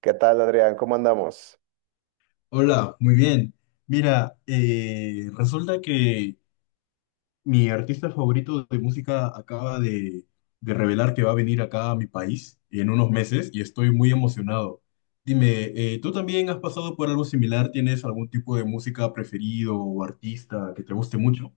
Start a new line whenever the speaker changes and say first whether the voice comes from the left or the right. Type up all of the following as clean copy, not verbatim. right: ¿Qué tal, Adrián? ¿Cómo andamos?
left: Hola, muy bien. Mira, resulta que mi artista favorito de música acaba de revelar que va a venir acá a mi país en unos meses y estoy muy emocionado. Dime, ¿tú también has pasado por algo similar? ¿Tienes algún tipo de música preferido o artista que te guste mucho?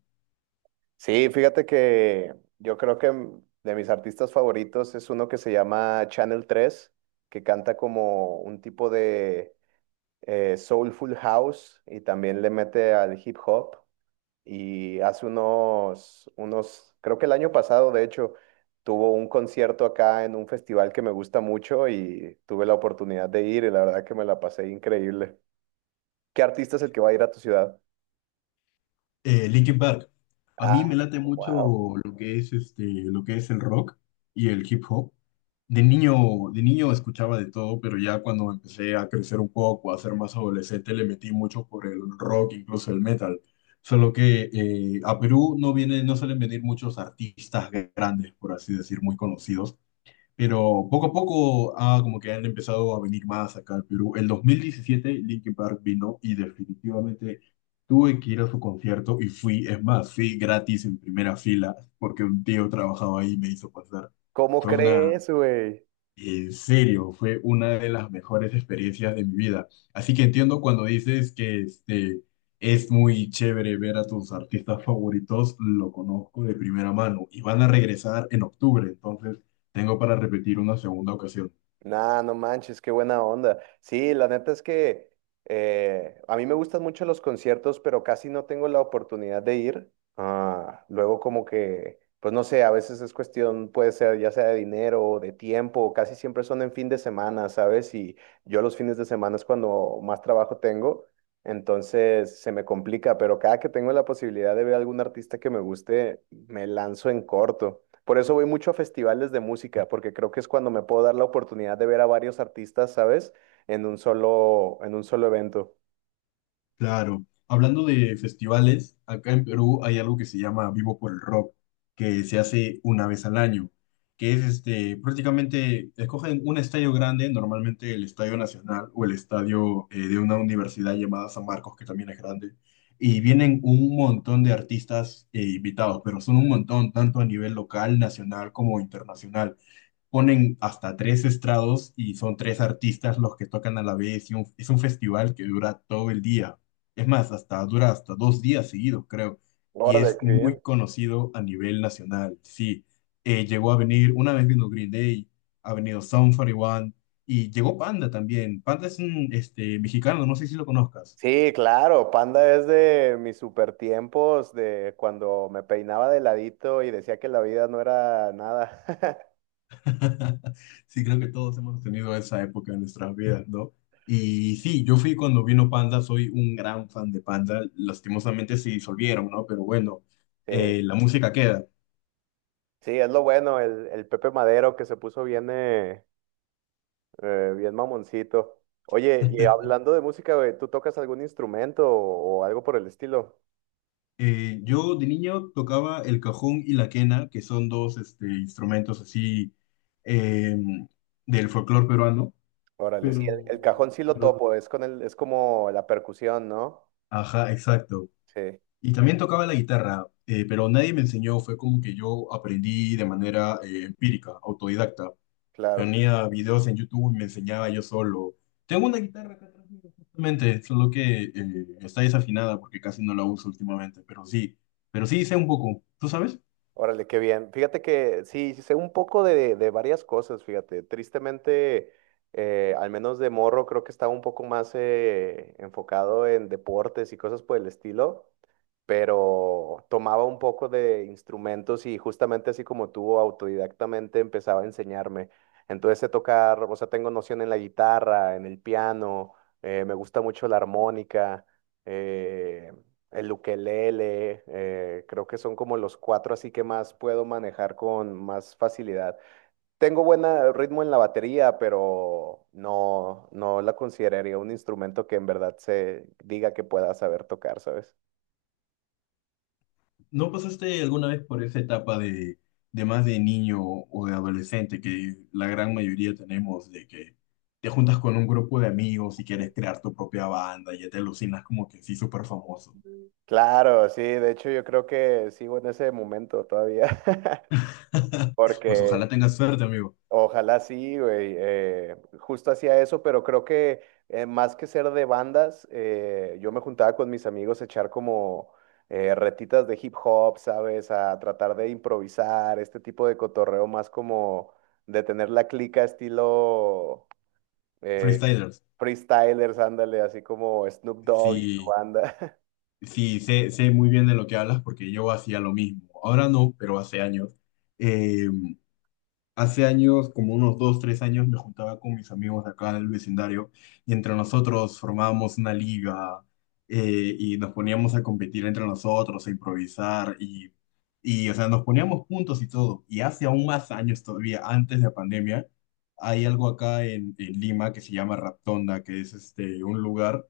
right: Sí, fíjate que yo creo que de mis artistas favoritos es uno que se llama Channel 3, que canta como un tipo de soulful house y también le mete al hip hop. Y hace unos, creo que el año pasado, de hecho, tuvo un concierto acá en un festival que me gusta mucho y tuve la oportunidad de ir y la verdad que me la pasé increíble. ¿Qué artista es el que va a ir a tu ciudad?
left: Linkin Park. A mí
right: Ah,
left: me late mucho
right: wow.
left: lo que es el rock y el hip hop. De niño, escuchaba de todo, pero ya cuando empecé a crecer un poco, a ser más adolescente, le metí mucho por el rock, incluso el metal. Solo que a Perú no viene, no suelen venir muchos artistas grandes, por así decir, muy conocidos. Pero poco a poco como que han empezado a venir más acá al Perú. El 2017 Linkin Park vino y definitivamente tuve que ir a su concierto y fui, es más, fui gratis en primera fila porque un tío trabajaba ahí y me hizo pasar.
right: ¿Cómo
left: Fue una
right: crees, güey?
left: en serio, fue una de las mejores experiencias de mi vida. Así que entiendo cuando dices que es muy chévere ver a tus artistas favoritos, lo conozco de primera mano y van a regresar en octubre, entonces tengo para repetir una segunda ocasión.
right: Nah, no manches, qué buena onda. Sí, la neta es que a mí me gustan mucho los conciertos, pero casi no tengo la oportunidad de ir. Ah, luego como que, pues no sé, a veces es cuestión, puede ser ya sea de dinero o de tiempo, casi siempre son en fin de semana, ¿sabes? Y yo los fines de semana es cuando más trabajo tengo, entonces se me complica, pero cada que tengo la posibilidad de ver a algún artista que me guste, me lanzo en corto. Por eso voy mucho a festivales de música, porque creo que es cuando me puedo dar la oportunidad de ver a varios artistas, ¿sabes? En un solo evento.
left: Claro. Hablando de festivales, acá en Perú hay algo que se llama Vivo por el Rock, que se hace una vez al año, prácticamente, escogen un estadio grande, normalmente el Estadio Nacional o el estadio de una universidad llamada San Marcos, que también es grande, y vienen un montón de artistas invitados, pero son un montón, tanto a nivel local, nacional como internacional. Ponen hasta tres estrados y son tres artistas los que tocan a la vez y es un festival que dura todo el día. Es más, hasta dura hasta dos días seguidos, creo. Y
right: Órale,
left: es
right: qué
left: muy
right: bien.
left: conocido a nivel nacional. Sí. Llegó a venir, una vez vino Green Day, ha venido Sum 41 y llegó Panda también. Panda es un mexicano, no sé si lo conozcas.
right: Sí, claro, Panda es de mis super tiempos, de cuando me peinaba de ladito y decía que la vida no era nada.
left: Sí, creo que todos hemos tenido esa época en nuestras vidas, ¿no? Y sí, yo fui cuando vino Panda, soy un gran fan de Panda, lastimosamente se disolvieron, ¿no? Pero bueno,
right: Sí,
left: la música queda.
right: sí, es lo bueno, el Pepe Madero que se puso bien, bien mamoncito. Oye, y hablando de música, güey, ¿tú tocas algún instrumento o algo por el estilo?
left: Yo de niño tocaba el cajón y la quena, que son dos instrumentos así eh, del folclore peruano,
right: Órale. Sí, el cajón
left: pero,
right: sí lo
left: pero,
right: topo, es con el, es como la percusión, ¿no?
left: ajá, exacto.
right: Sí,
left: Y también tocaba la guitarra, pero nadie me enseñó, fue como que yo aprendí de manera empírica, autodidacta.
right: claro.
left: Ponía videos en YouTube y me enseñaba yo solo. Tengo una guitarra acá atrás mío, justamente, solo que está desafinada porque casi no la uso últimamente, pero sí sé un poco. ¿Tú sabes?
right: Órale, qué bien. Fíjate que sí, sí sé un poco de varias cosas, fíjate. Tristemente, al menos de morro, creo que estaba un poco más enfocado en deportes y cosas por el estilo. Pero tomaba un poco de instrumentos y justamente así como tú, autodidactamente empezaba a enseñarme. Entonces sé tocar, o sea, tengo noción en la guitarra, en el piano, me gusta mucho la armónica, eh, el ukelele, creo que son como los cuatro así que más puedo manejar con más facilidad. Tengo buen ritmo en la batería, pero no, no la consideraría un instrumento que en verdad se diga que pueda saber tocar, ¿sabes?
left: ¿No pasaste alguna vez por esa etapa de más de niño o de adolescente que la gran mayoría tenemos de que te juntas con un grupo de amigos y quieres crear tu propia banda y ya te alucinas como que sí, súper famoso?
right: Claro, sí, de hecho yo creo que sigo en ese momento todavía.
left: Pues ojalá
right: Porque
left: tengas suerte, amigo.
right: ojalá sí, güey, justo hacía eso, pero creo que más que ser de bandas, yo me juntaba con mis amigos a echar como retitas de hip hop, ¿sabes? A tratar de improvisar, este tipo de cotorreo más como de tener la clica estilo eh,
left: Freestylers.
right: freestylers, ándale, así como Snoop Dogg y su
left: Sí.
right: banda.
left: Sí. Sé muy bien de lo que hablas porque yo hacía lo mismo. Ahora no, pero hace años. Eh, Hace años, como unos dos, tres años, me juntaba con mis amigos de acá del vecindario y entre nosotros formábamos una liga y nos poníamos a competir entre nosotros, a improvisar y, o sea, nos poníamos puntos y todo. Y hace aún más años todavía, antes de la pandemia, hay algo acá en Lima que se llama Raptonda, que es un lugar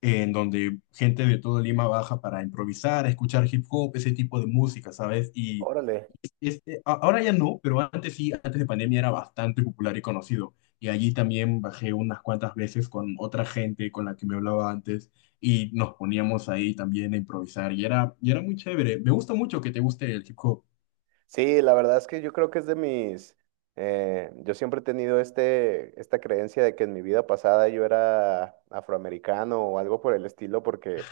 left: en donde gente de todo Lima baja para improvisar, escuchar hip hop, ese tipo de música, ¿sabes? Y
right: Órale.
left: ahora ya no, pero antes sí, antes de pandemia era bastante popular y conocido. Y allí también bajé unas cuantas veces con otra gente con la que me hablaba antes y nos poníamos ahí también a improvisar y era muy chévere. Me gusta mucho que te guste el hip hop.
right: Sí, la verdad es que yo creo que es de mis, yo siempre he tenido este, esta creencia de que en mi vida pasada yo era afroamericano o algo por el estilo, porque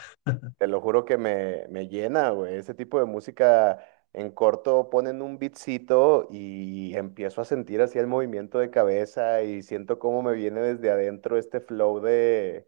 right: te lo juro que me llena, güey. Ese tipo de música en corto ponen un beatcito y empiezo a sentir así el movimiento de cabeza y siento cómo me viene desde adentro este flow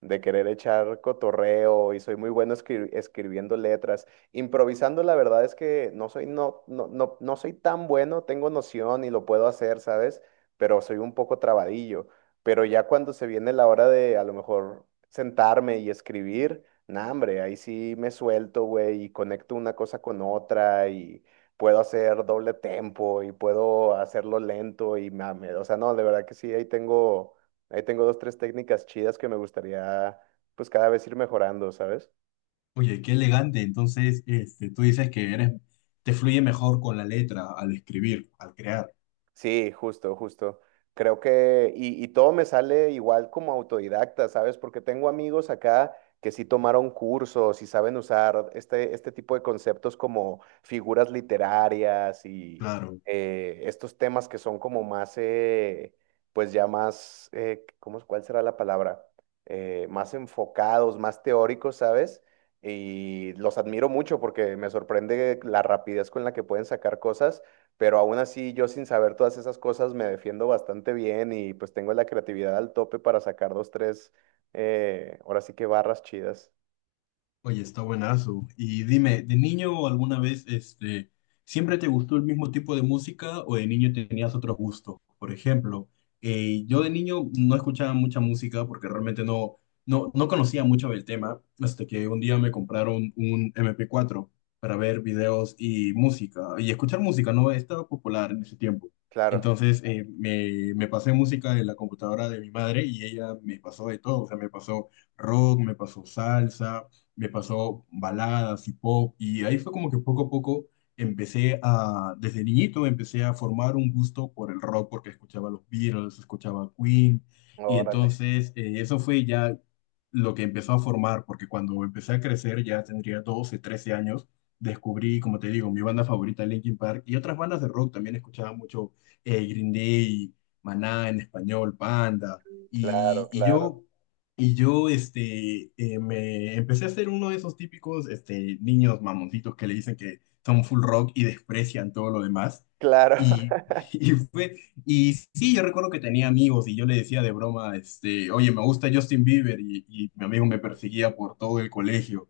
right: de querer echar cotorreo y soy muy bueno escribiendo letras. Improvisando, la verdad es que no soy, no, no, no, no soy tan bueno, tengo noción y lo puedo hacer, ¿sabes? Pero soy un poco trabadillo. Pero ya cuando se viene la hora de a lo mejor sentarme y escribir, nah, hombre, ahí sí me suelto, güey, y conecto una cosa con otra y puedo hacer doble tempo y puedo hacerlo lento y mame, o sea, no, de verdad que sí, ahí tengo dos, tres técnicas chidas que me gustaría, pues, cada vez ir mejorando, ¿sabes?
left: Oye, qué elegante. Entonces, tú dices que eres, te fluye mejor con la letra al escribir, al crear.
right: Sí, justo, justo. Creo que, y todo me sale igual como autodidacta, ¿sabes? Porque tengo amigos acá que sí tomaron cursos y saben usar este, este tipo de conceptos como figuras literarias y
left: Claro.
right: estos temas que son como más, pues ya más, ¿cómo, cuál será la palabra? Más enfocados, más teóricos, ¿sabes? Y los admiro mucho porque me sorprende la rapidez con la que pueden sacar cosas, pero aún así yo sin saber todas esas cosas me defiendo bastante bien y pues tengo la creatividad al tope para sacar dos, tres, ahora sí que barras chidas.
left: Oye, está buenazo. Y dime, ¿de niño alguna vez, siempre te gustó el mismo tipo de música o de niño tenías otros gustos? Por ejemplo, yo de niño no escuchaba mucha música porque realmente no conocía mucho del tema, hasta que un día me compraron un MP4 para ver videos y música, y escuchar música, ¿no? Estaba popular en ese tiempo.
right: Claro,
left: Entonces, me pasé música en la computadora de mi madre y ella me pasó de todo, o sea, me pasó rock, me pasó salsa, me pasó baladas y pop, y ahí fue como que poco a poco desde niñito empecé a formar un gusto por el rock, porque escuchaba los Beatles, escuchaba Queen, y
right: órale,
left: entonces eso fue ya lo que empezó a formar, porque cuando empecé a crecer, ya tendría 12 13 años, descubrí, como te digo, mi banda favorita, Linkin Park, y otras bandas de rock también escuchaba mucho Green Day, Maná en español, Panda.
right: claro,
left: Y, y
right: claro,
left: yo y yo me empecé a ser uno de esos típicos niños mamoncitos que le dicen que son full rock y desprecian todo lo demás.
right: claro,
left: Y, y, fue, y sí, yo recuerdo que tenía amigos y yo le decía de broma, oye, me gusta Justin Bieber y mi amigo me perseguía por todo el colegio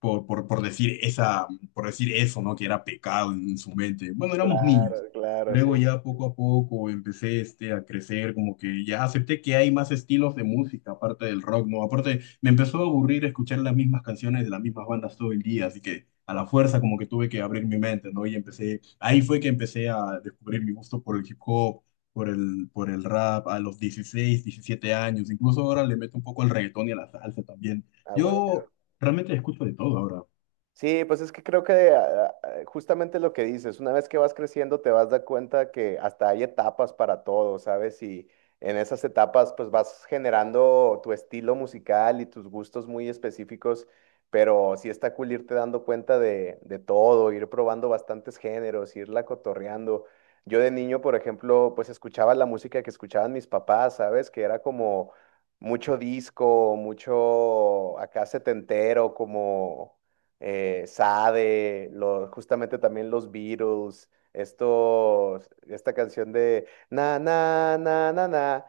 left: por, por, por decir esa, por decir eso, ¿no? Que era pecado en su mente. Bueno, éramos niños.
right: claro, claro, sí,
left: Luego ya poco a poco empecé a crecer, como que ya acepté que hay más estilos de música aparte del rock, ¿no? Aparte, me empezó a aburrir escuchar las mismas canciones de las mismas bandas todo el día, así que a la fuerza como que tuve que abrir mi mente, ¿no? Ahí fue que empecé a descubrir mi gusto por el hip hop, por el rap, a los 16 17 años, incluso ahora le meto un poco al reggaetón y a la salsa también.
right: a huevo.
left: Yo Realmente escucho de todo ahora.
right: Sí, pues es que creo que justamente lo que dices, una vez que vas creciendo te vas a dar cuenta que hasta hay etapas para todo, ¿sabes? Y en esas etapas pues vas generando tu estilo musical y tus gustos muy específicos, pero sí está cool irte dando cuenta de todo, ir probando bastantes géneros, irla cotorreando. Yo de niño, por ejemplo, pues escuchaba la música que escuchaban mis papás, ¿sabes? Que era como mucho disco, mucho acá setentero, como Sade, justamente también los Beatles, estos, esta canción de na na na na na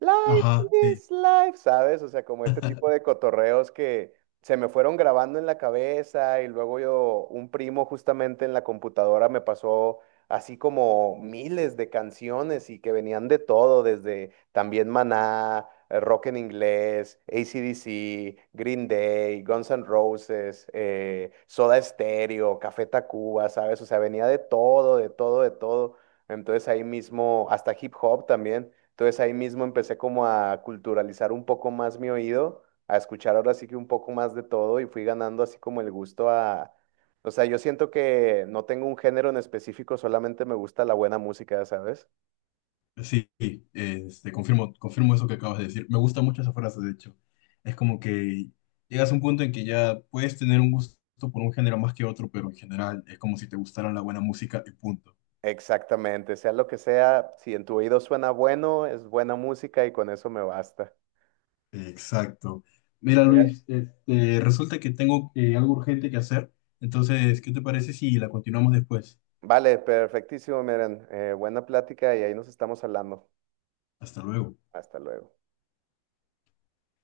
right: Life
left: Ajá, sí,
right: is life, ¿sabes? O sea, como este tipo de cotorreos que se me fueron grabando en la cabeza y luego yo, un primo justamente en la computadora me pasó así como miles de canciones y que venían de todo, desde también Maná, rock en inglés, AC/DC, Green Day, Guns N' Roses, Soda Stereo, Café Tacuba, ¿sabes? O sea, venía de todo, de todo, de todo. Entonces ahí mismo, hasta hip hop también. Entonces ahí mismo empecé como a culturalizar un poco más mi oído, a escuchar ahora sí que un poco más de todo y fui ganando así como el gusto a... O sea, yo siento que no tengo un género en específico, solamente me gusta la buena música, ¿sabes?
left: sí, sí, confirmo eso que acabas de decir. Me gusta mucho esa frase, de hecho. Es como que llegas a un punto en que ya puedes tener un gusto por un género más que otro, pero en general es como si te gustara la buena música y punto.
right: Exactamente, sea lo que sea, si en tu oído suena bueno, es buena música y con eso me basta.
left: Exacto. Mira, Luis, resulta que tengo algo urgente que hacer, entonces, ¿qué te parece si la continuamos después?
right: Vale, perfectísimo, miren, buena plática y ahí nos estamos hablando.
left: Hasta luego.
right: Hasta luego.